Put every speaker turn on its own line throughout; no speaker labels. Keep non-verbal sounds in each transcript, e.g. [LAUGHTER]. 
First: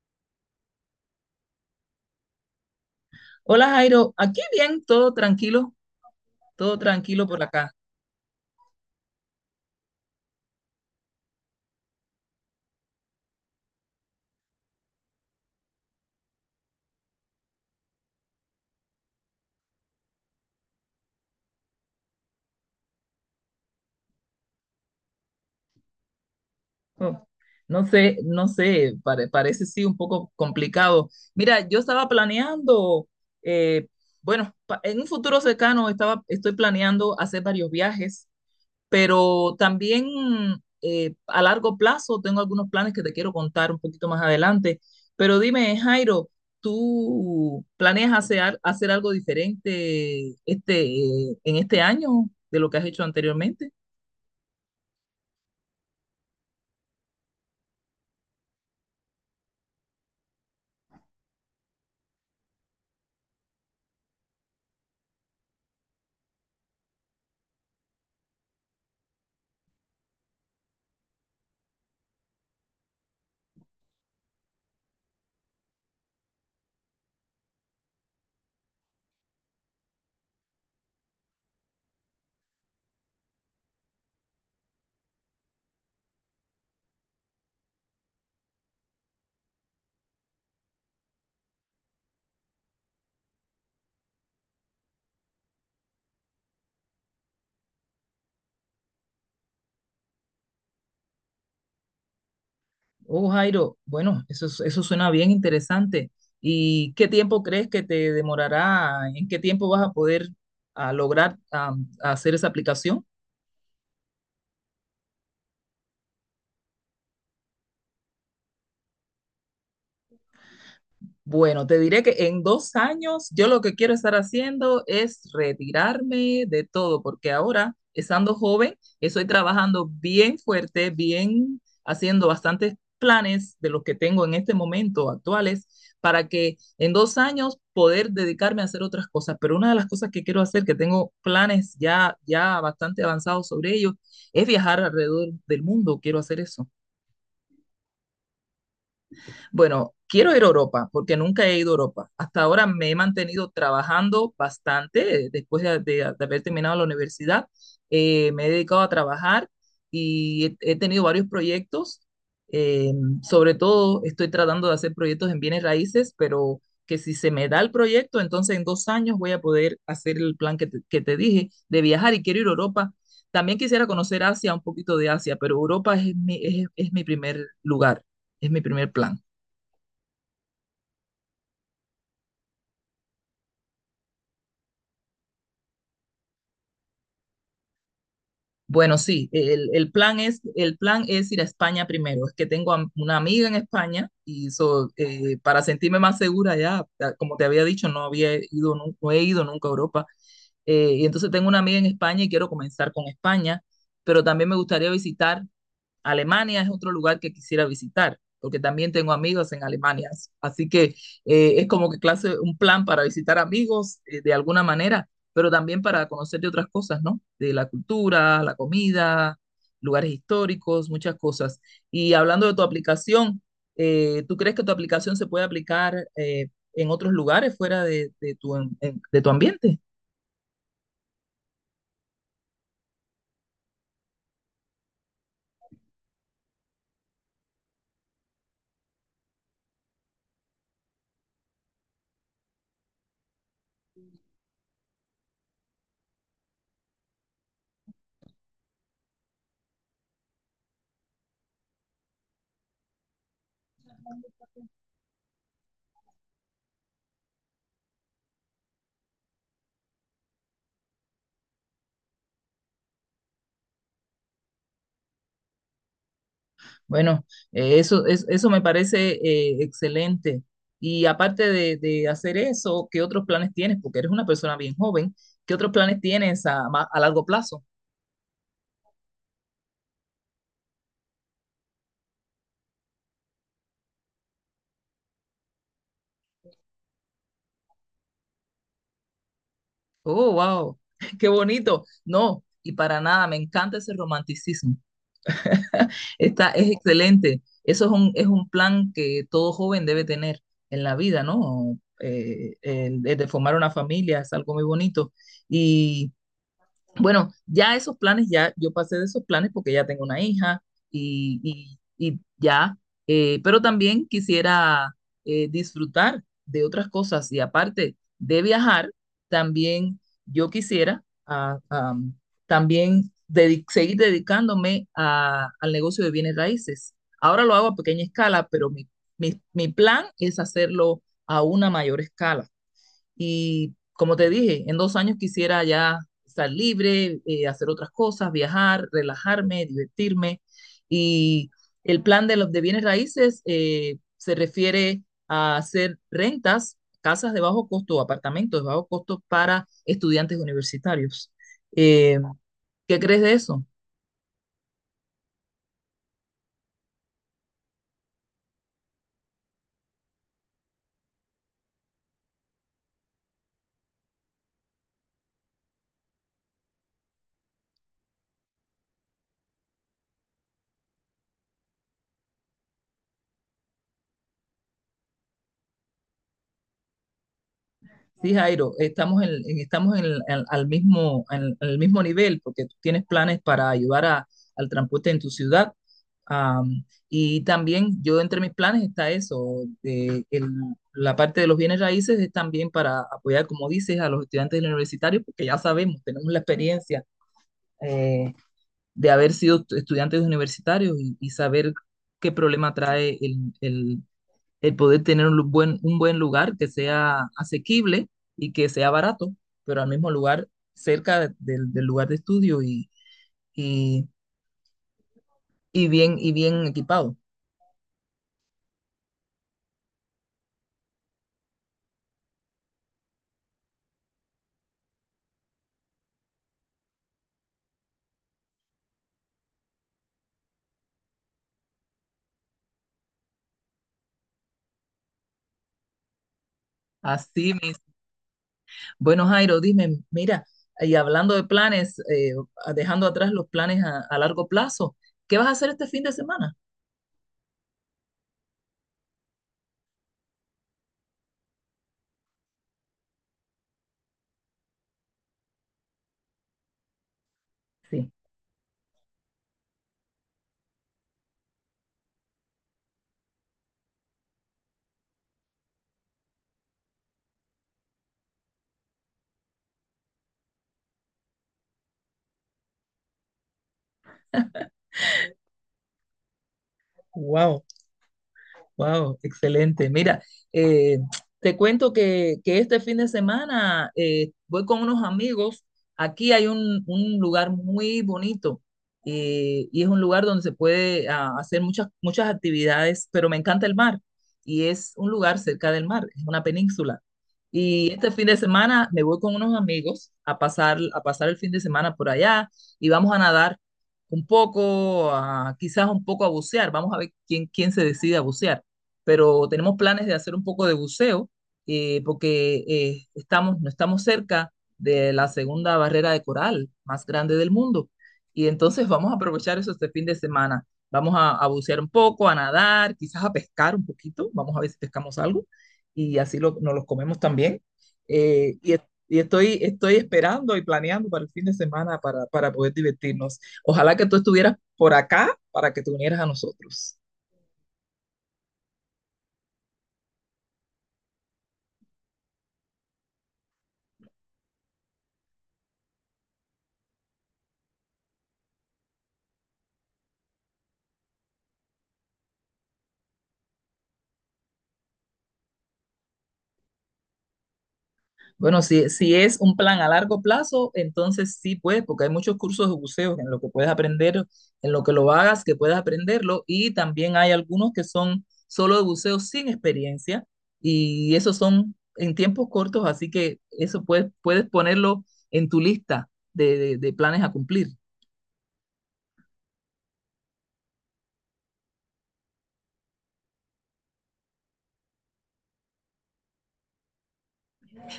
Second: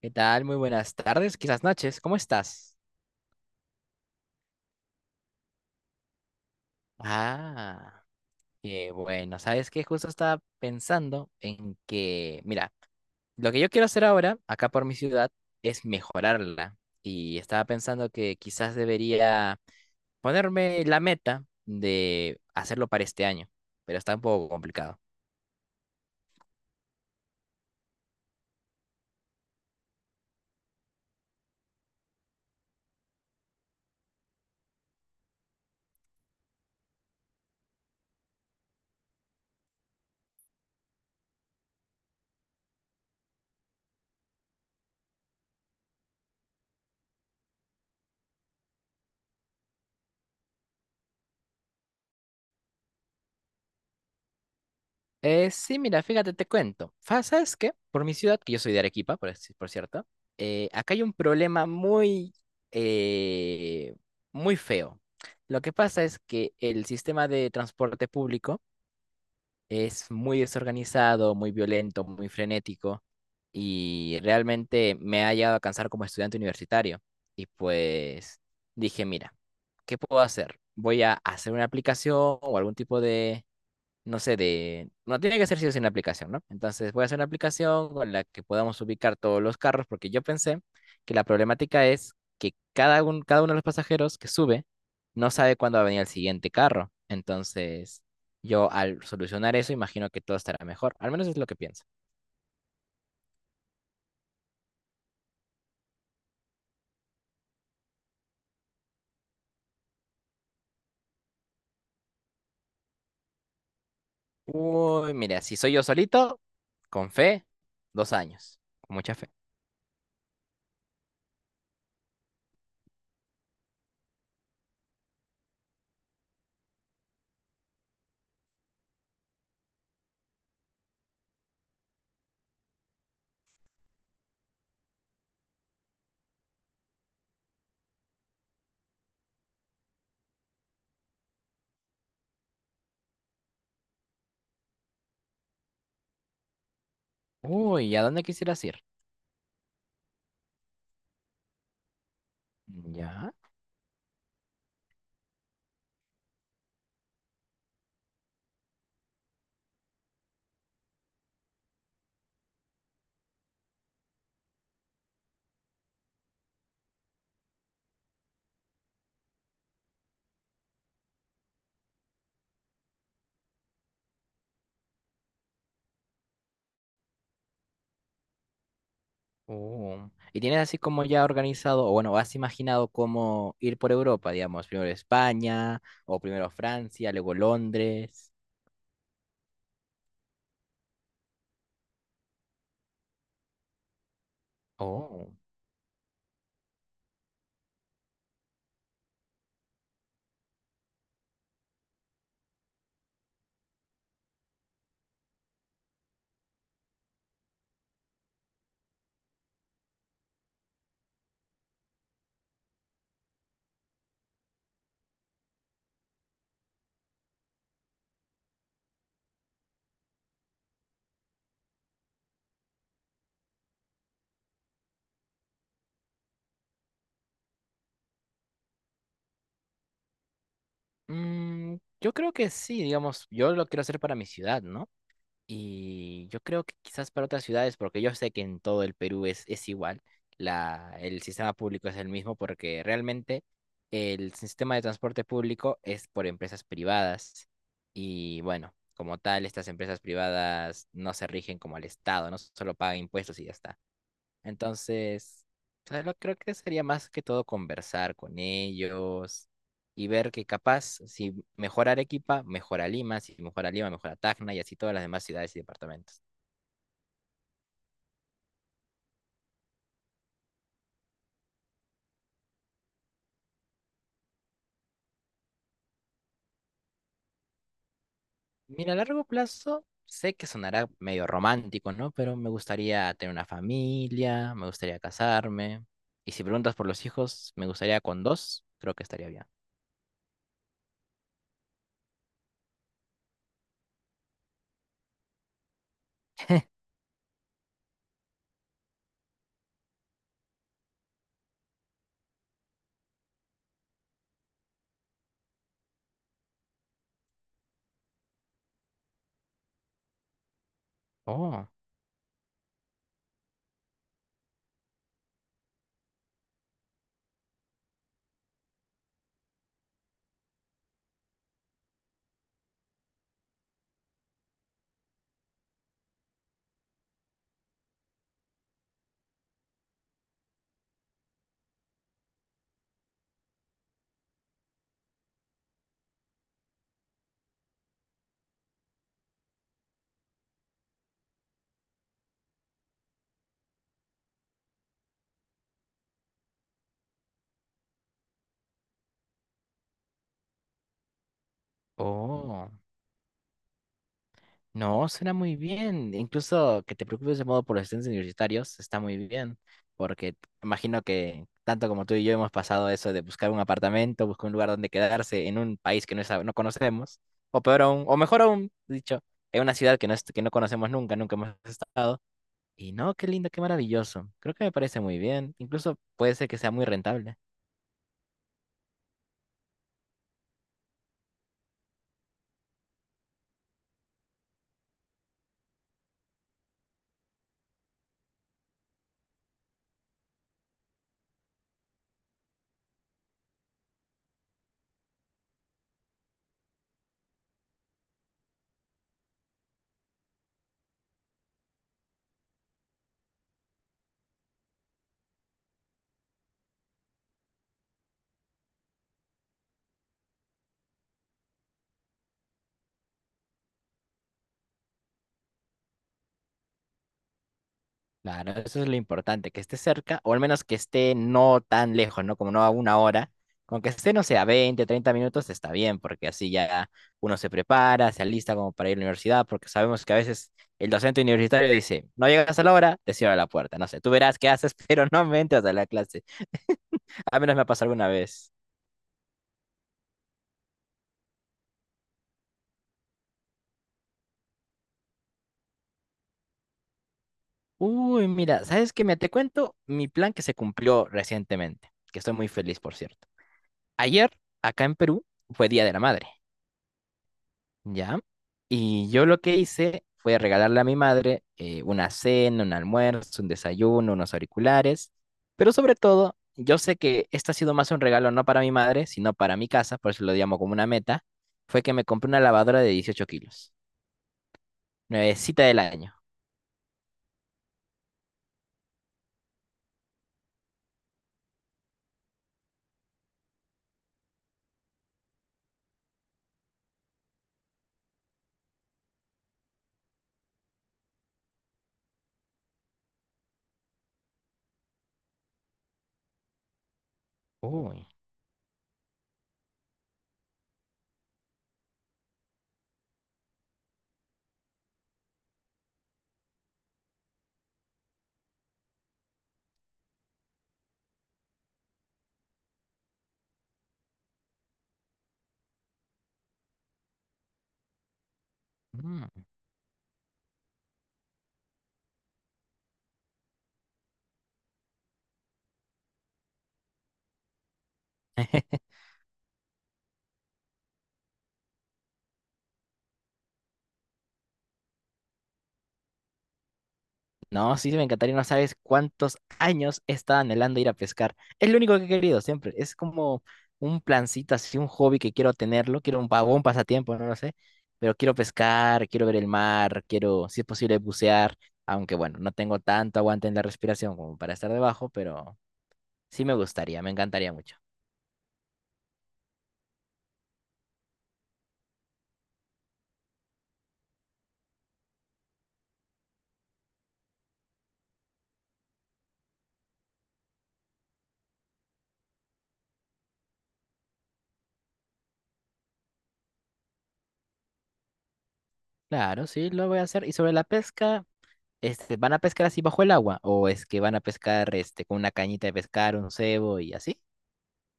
¿Qué tal? Muy buenas tardes, quizás noches. ¿Cómo estás?
Hola Jairo, aquí bien, todo tranquilo por acá.
Ah, qué bueno. ¿Sabes qué? Justo estaba pensando en que, mira, lo que yo quiero hacer ahora, acá por mi ciudad, es mejorarla. Y estaba pensando que quizás debería ponerme la meta de hacerlo para este año, pero está un poco complicado.
Oh, no sé, parece sí un poco complicado. Mira, yo estaba planeando, eh, bueno, en un futuro cercano estoy planeando hacer varios viajes, pero también a largo plazo tengo algunos planes que te quiero contar un poquito más adelante. Pero dime, Jairo, ¿tú planeas hacer algo diferente en este año de lo que has hecho anteriormente?
Sí, mira, fíjate, te cuento. ¿Sabes qué? Por mi ciudad, que yo soy de Arequipa, por, por cierto, acá hay un problema muy, eh, muy feo. Lo que pasa es que el sistema de transporte público es muy desorganizado, muy violento, muy frenético y realmente me ha llegado a cansar como estudiante universitario. Y pues dije, mira, ¿qué puedo hacer? Voy a hacer una aplicación o algún tipo de no sé, de... No tiene que ser si es una aplicación, ¿no? Entonces voy a hacer una aplicación con la que podamos ubicar todos los carros, porque yo pensé que la problemática es que cada, cada uno de los pasajeros que sube no sabe cuándo va a venir el siguiente carro. Entonces, yo al solucionar eso, imagino que todo estará mejor. Al menos es lo que pienso.
Oh, Jairo, bueno, eso suena bien interesante. ¿Y qué tiempo crees que te demorará? ¿En qué tiempo vas a poder lograr hacer esa aplicación?
Uy, mira, si soy yo solito, con fe, dos años, con mucha fe.
Bueno, te diré que en 2 años yo lo que quiero estar haciendo es retirarme de todo, porque ahora, estando joven, estoy trabajando bien fuerte, bien haciendo bastantes planes de los que tengo en este momento actuales, para que en 2 años poder dedicarme a hacer otras cosas. Pero una de las cosas que quiero hacer, que tengo planes ya, ya bastante avanzados sobre ello, es viajar alrededor del mundo. Quiero hacer eso.
Uy, ¿y a dónde quisieras ir?
Bueno, quiero ir a Europa porque nunca he ido a Europa. Hasta ahora me he
Ya.
mantenido trabajando bastante después de haber terminado la universidad. Me he dedicado a trabajar y he tenido varios proyectos. Eh, sobre todo estoy tratando de hacer proyectos en bienes raíces, pero que si se me da el proyecto, entonces en 2 años voy a poder hacer el plan que que te dije de viajar y quiero ir a Europa. También quisiera conocer Asia, un poquito de Asia, pero es mi primer lugar, es mi primer plan.
Oh. ¿Y tienes así como ya organizado, o bueno, has imaginado cómo ir por Europa, digamos, primero España, o primero Francia, luego Londres?
Bueno, sí, el plan es ir a España primero. Es que tengo una amiga en España y
Oh.
para sentirme más segura como te había dicho, no había no he ido nunca a Europa. Y entonces tengo una amiga en España y quiero comenzar con España, pero también me gustaría visitar. Alemania es otro lugar que quisiera visitar, porque también tengo amigos en Alemania. Así que es como que clase, un plan para visitar amigos de alguna manera, pero también para conocer de otras cosas, ¿no? De la cultura, la comida, lugares históricos, muchas cosas. Y hablando de tu aplicación, ¿tú crees que tu aplicación se puede aplicar en otros lugares fuera de tu ambiente?
Mm, yo creo que sí, digamos, yo lo quiero hacer para mi ciudad, ¿no? Y yo creo que quizás para otras ciudades, porque yo sé que en todo el Perú es igual, la, el sistema público es el mismo, porque realmente el sistema de transporte público es por empresas privadas. Y bueno, como tal, estas empresas privadas no se rigen como el Estado, no solo pagan impuestos y ya está. Entonces, claro, creo que sería más que todo conversar con ellos y ver que capaz, si mejora Arequipa, mejora Lima, si mejora Lima, mejora Tacna y así todas las demás ciudades y departamentos.
Bueno, eso me parece excelente. Y aparte de hacer eso, ¿qué otros planes tienes? Porque eres una persona bien joven. ¿Qué otros planes tienes a largo plazo?
Mira, a largo plazo, sé que sonará medio romántico, ¿no? Pero me gustaría tener una familia, me gustaría casarme. Y si preguntas por los hijos, me gustaría con dos, creo que estaría bien.
Oh, wow, [LAUGHS] qué bonito. No, y para nada, me encanta ese romanticismo. [LAUGHS] Es excelente. Es un plan que todo joven debe tener en la vida, ¿no? El de formar una familia es algo muy bonito. Bueno, ya esos planes, ya yo pasé de esos planes porque ya tengo una hija y,
Oh,
y- y ya, pero también quisiera disfrutar de otras cosas y aparte de viajar, también yo quisiera también seguir dedicándome al negocio de bienes raíces. Ahora lo hago a pequeña escala, mi plan es hacerlo a una mayor escala. Y como te dije, en 2 años quisiera ya estar libre, hacer otras cosas, viajar, relajarme, divertirme. Y el plan de, los, de bienes raíces se refiere a hacer rentas, casas de bajo costo, apartamentos de bajo costo para estudiantes universitarios. Eh,
oh.
¿Qué crees de eso?
No, suena muy bien. Incluso que te preocupes de modo por los estudiantes universitarios está muy bien, porque imagino que tanto como tú y yo hemos pasado eso de buscar un apartamento, buscar un lugar donde quedarse en un país que no, no conocemos, o peor aún, o mejor aún, dicho, en una ciudad que no, que no conocemos nunca, nunca hemos estado. Y no, qué lindo, qué maravilloso. Creo que me parece muy bien. Incluso puede ser que sea muy rentable.
Sí, Jairo, estamos al en el mismo nivel porque tú tienes planes para ayudar al transporte en tu ciudad. Am, y también yo entre mis planes está eso, la parte de los bienes raíces es también para apoyar, como dices, a los estudiantes universitarios, porque ya sabemos, tenemos la experiencia eh, de haber sido estudiantes universitarios y saber qué problema trae el el poder tener un un buen lugar que sea asequible y que sea barato, pero al mismo lugar cerca del lugar de estudio y, y bien equipado.
Claro, eso es lo importante, que esté cerca, o al menos que esté no tan lejos, ¿no? Como no a una hora. Con que esté, no sé, a 20, 30 minutos está bien, porque así ya uno se prepara, se alista como para ir a la universidad, porque sabemos que a veces el docente universitario dice, no llegas a la hora, te cierro la puerta, no sé, tú verás qué haces, [LAUGHS] pero no me entras a la clase. A
Así
menos me ha
mis.
pasado alguna vez.
Bueno, Jairo, dime, mira, y hablando de planes, dejando atrás los planes a largo plazo, ¿qué vas a hacer este fin de semana?
Uy, mira, ¿sabes qué? Me te cuento mi plan que se cumplió recientemente, que estoy muy feliz, por cierto. Ayer, acá en Perú, fue Día de la Madre.
Sí.
¿Ya? Y yo lo que hice fue regalarle a mi madre una cena, un almuerzo, un desayuno, unos auriculares, pero sobre todo, yo sé que este ha sido más un regalo no para mi madre, sino para mi casa, por eso lo llamo como una meta, fue que me compré una lavadora de 18 kilos, nuevecita del año.
Wow. Wow, excelente. Mira, eh, te cuento que este fin de semana voy con unos amigos. Aquí hay un lugar muy bonito y es un lugar donde se puede hacer muchas actividades, pero me encanta el mar y es un lugar cerca del mar, es una península. Y
Uy.
este fin de semana me voy con unos amigos a a pasar el fin de semana por allá y vamos a nadar un poco, quizás un poco a bucear. Vamos a ver quién se decide a bucear, pero tenemos planes de hacer un poco de buceo porque estamos, no estamos cerca de la segunda barrera de coral más grande del mundo. Y entonces vamos a
Mm.
aprovechar eso este fin de semana. Vamos a bucear un poco, a nadar, quizás a pescar un poquito. Vamos a ver si pescamos algo y así nos los comemos también. Eh, y es-
[LAUGHS]
y estoy, estoy esperando y planeando para el fin de semana para poder divertirnos. Ojalá que tú estuvieras por acá para que te unieras a nosotros.
No, sí, me encantaría, no sabes cuántos años he estado anhelando ir a pescar. Es lo único que he querido siempre. Es como un plancito, así un hobby que quiero tenerlo. Quiero un vagón, un pasatiempo, no lo sé. Pero quiero pescar, quiero ver el mar, quiero, si es posible, bucear. Aunque bueno, no tengo tanto aguante en la respiración como para estar debajo, pero sí me gustaría, me encantaría mucho.
Bueno, si es un plan a largo plazo, entonces sí puedes, porque hay muchos cursos de buceo en lo que puedes aprender, en lo que lo hagas, que puedes aprenderlo, y también hay algunos que son solo de buceo sin experiencia, y esos son en tiempos cortos, así que eso puedes ponerlo en tu lista de planes a cumplir.
Claro, sí, lo voy a hacer. Y sobre la pesca, este, ¿van a pescar así bajo el agua? ¿O es que van a pescar este, con una cañita de pescar, un cebo y así?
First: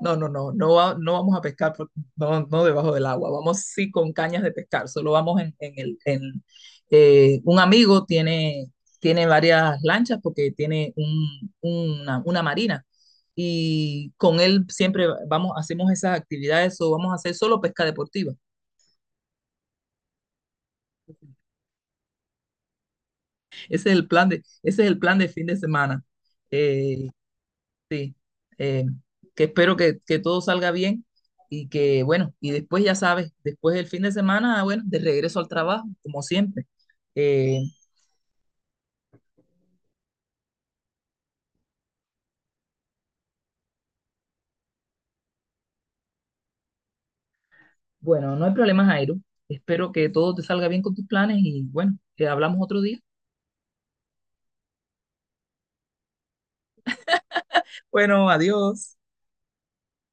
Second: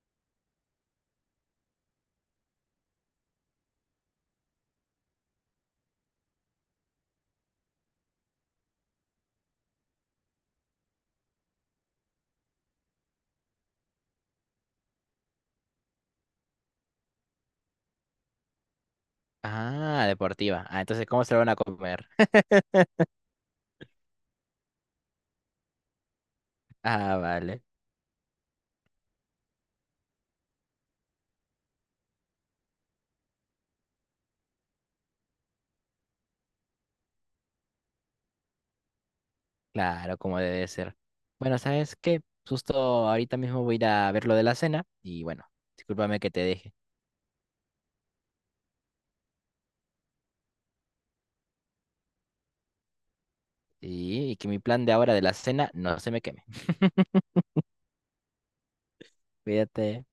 No, no vamos a pescar no, no debajo del agua, vamos sí con cañas de pescar, solo vamos en. Un amigo tiene, tiene varias lanchas porque tiene una marina y con él siempre vamos, hacemos esas actividades o vamos a hacer solo pesca deportiva.
Ah, deportiva. Ah, entonces, ¿cómo se lo van a comer? [LAUGHS]
Ese es el plan de, ese es el plan de fin de semana. Eh,
Ah, vale.
Sí, eh, que espero que todo salga bien y que, bueno, y después ya sabes, después del fin de semana, bueno, de regreso al trabajo, como siempre. Eh,
Claro, como debe ser. Bueno, ¿sabes qué? Justo ahorita mismo voy a ir a ver lo de la cena y bueno, discúlpame que te deje.
bueno, no hay problema, Jairo. Espero que todo te salga bien con tus planes y, bueno, que hablamos otro día.
Y que mi plan de ahora de la cena no se me queme. [LAUGHS]
Bueno, adiós.
Cuídate.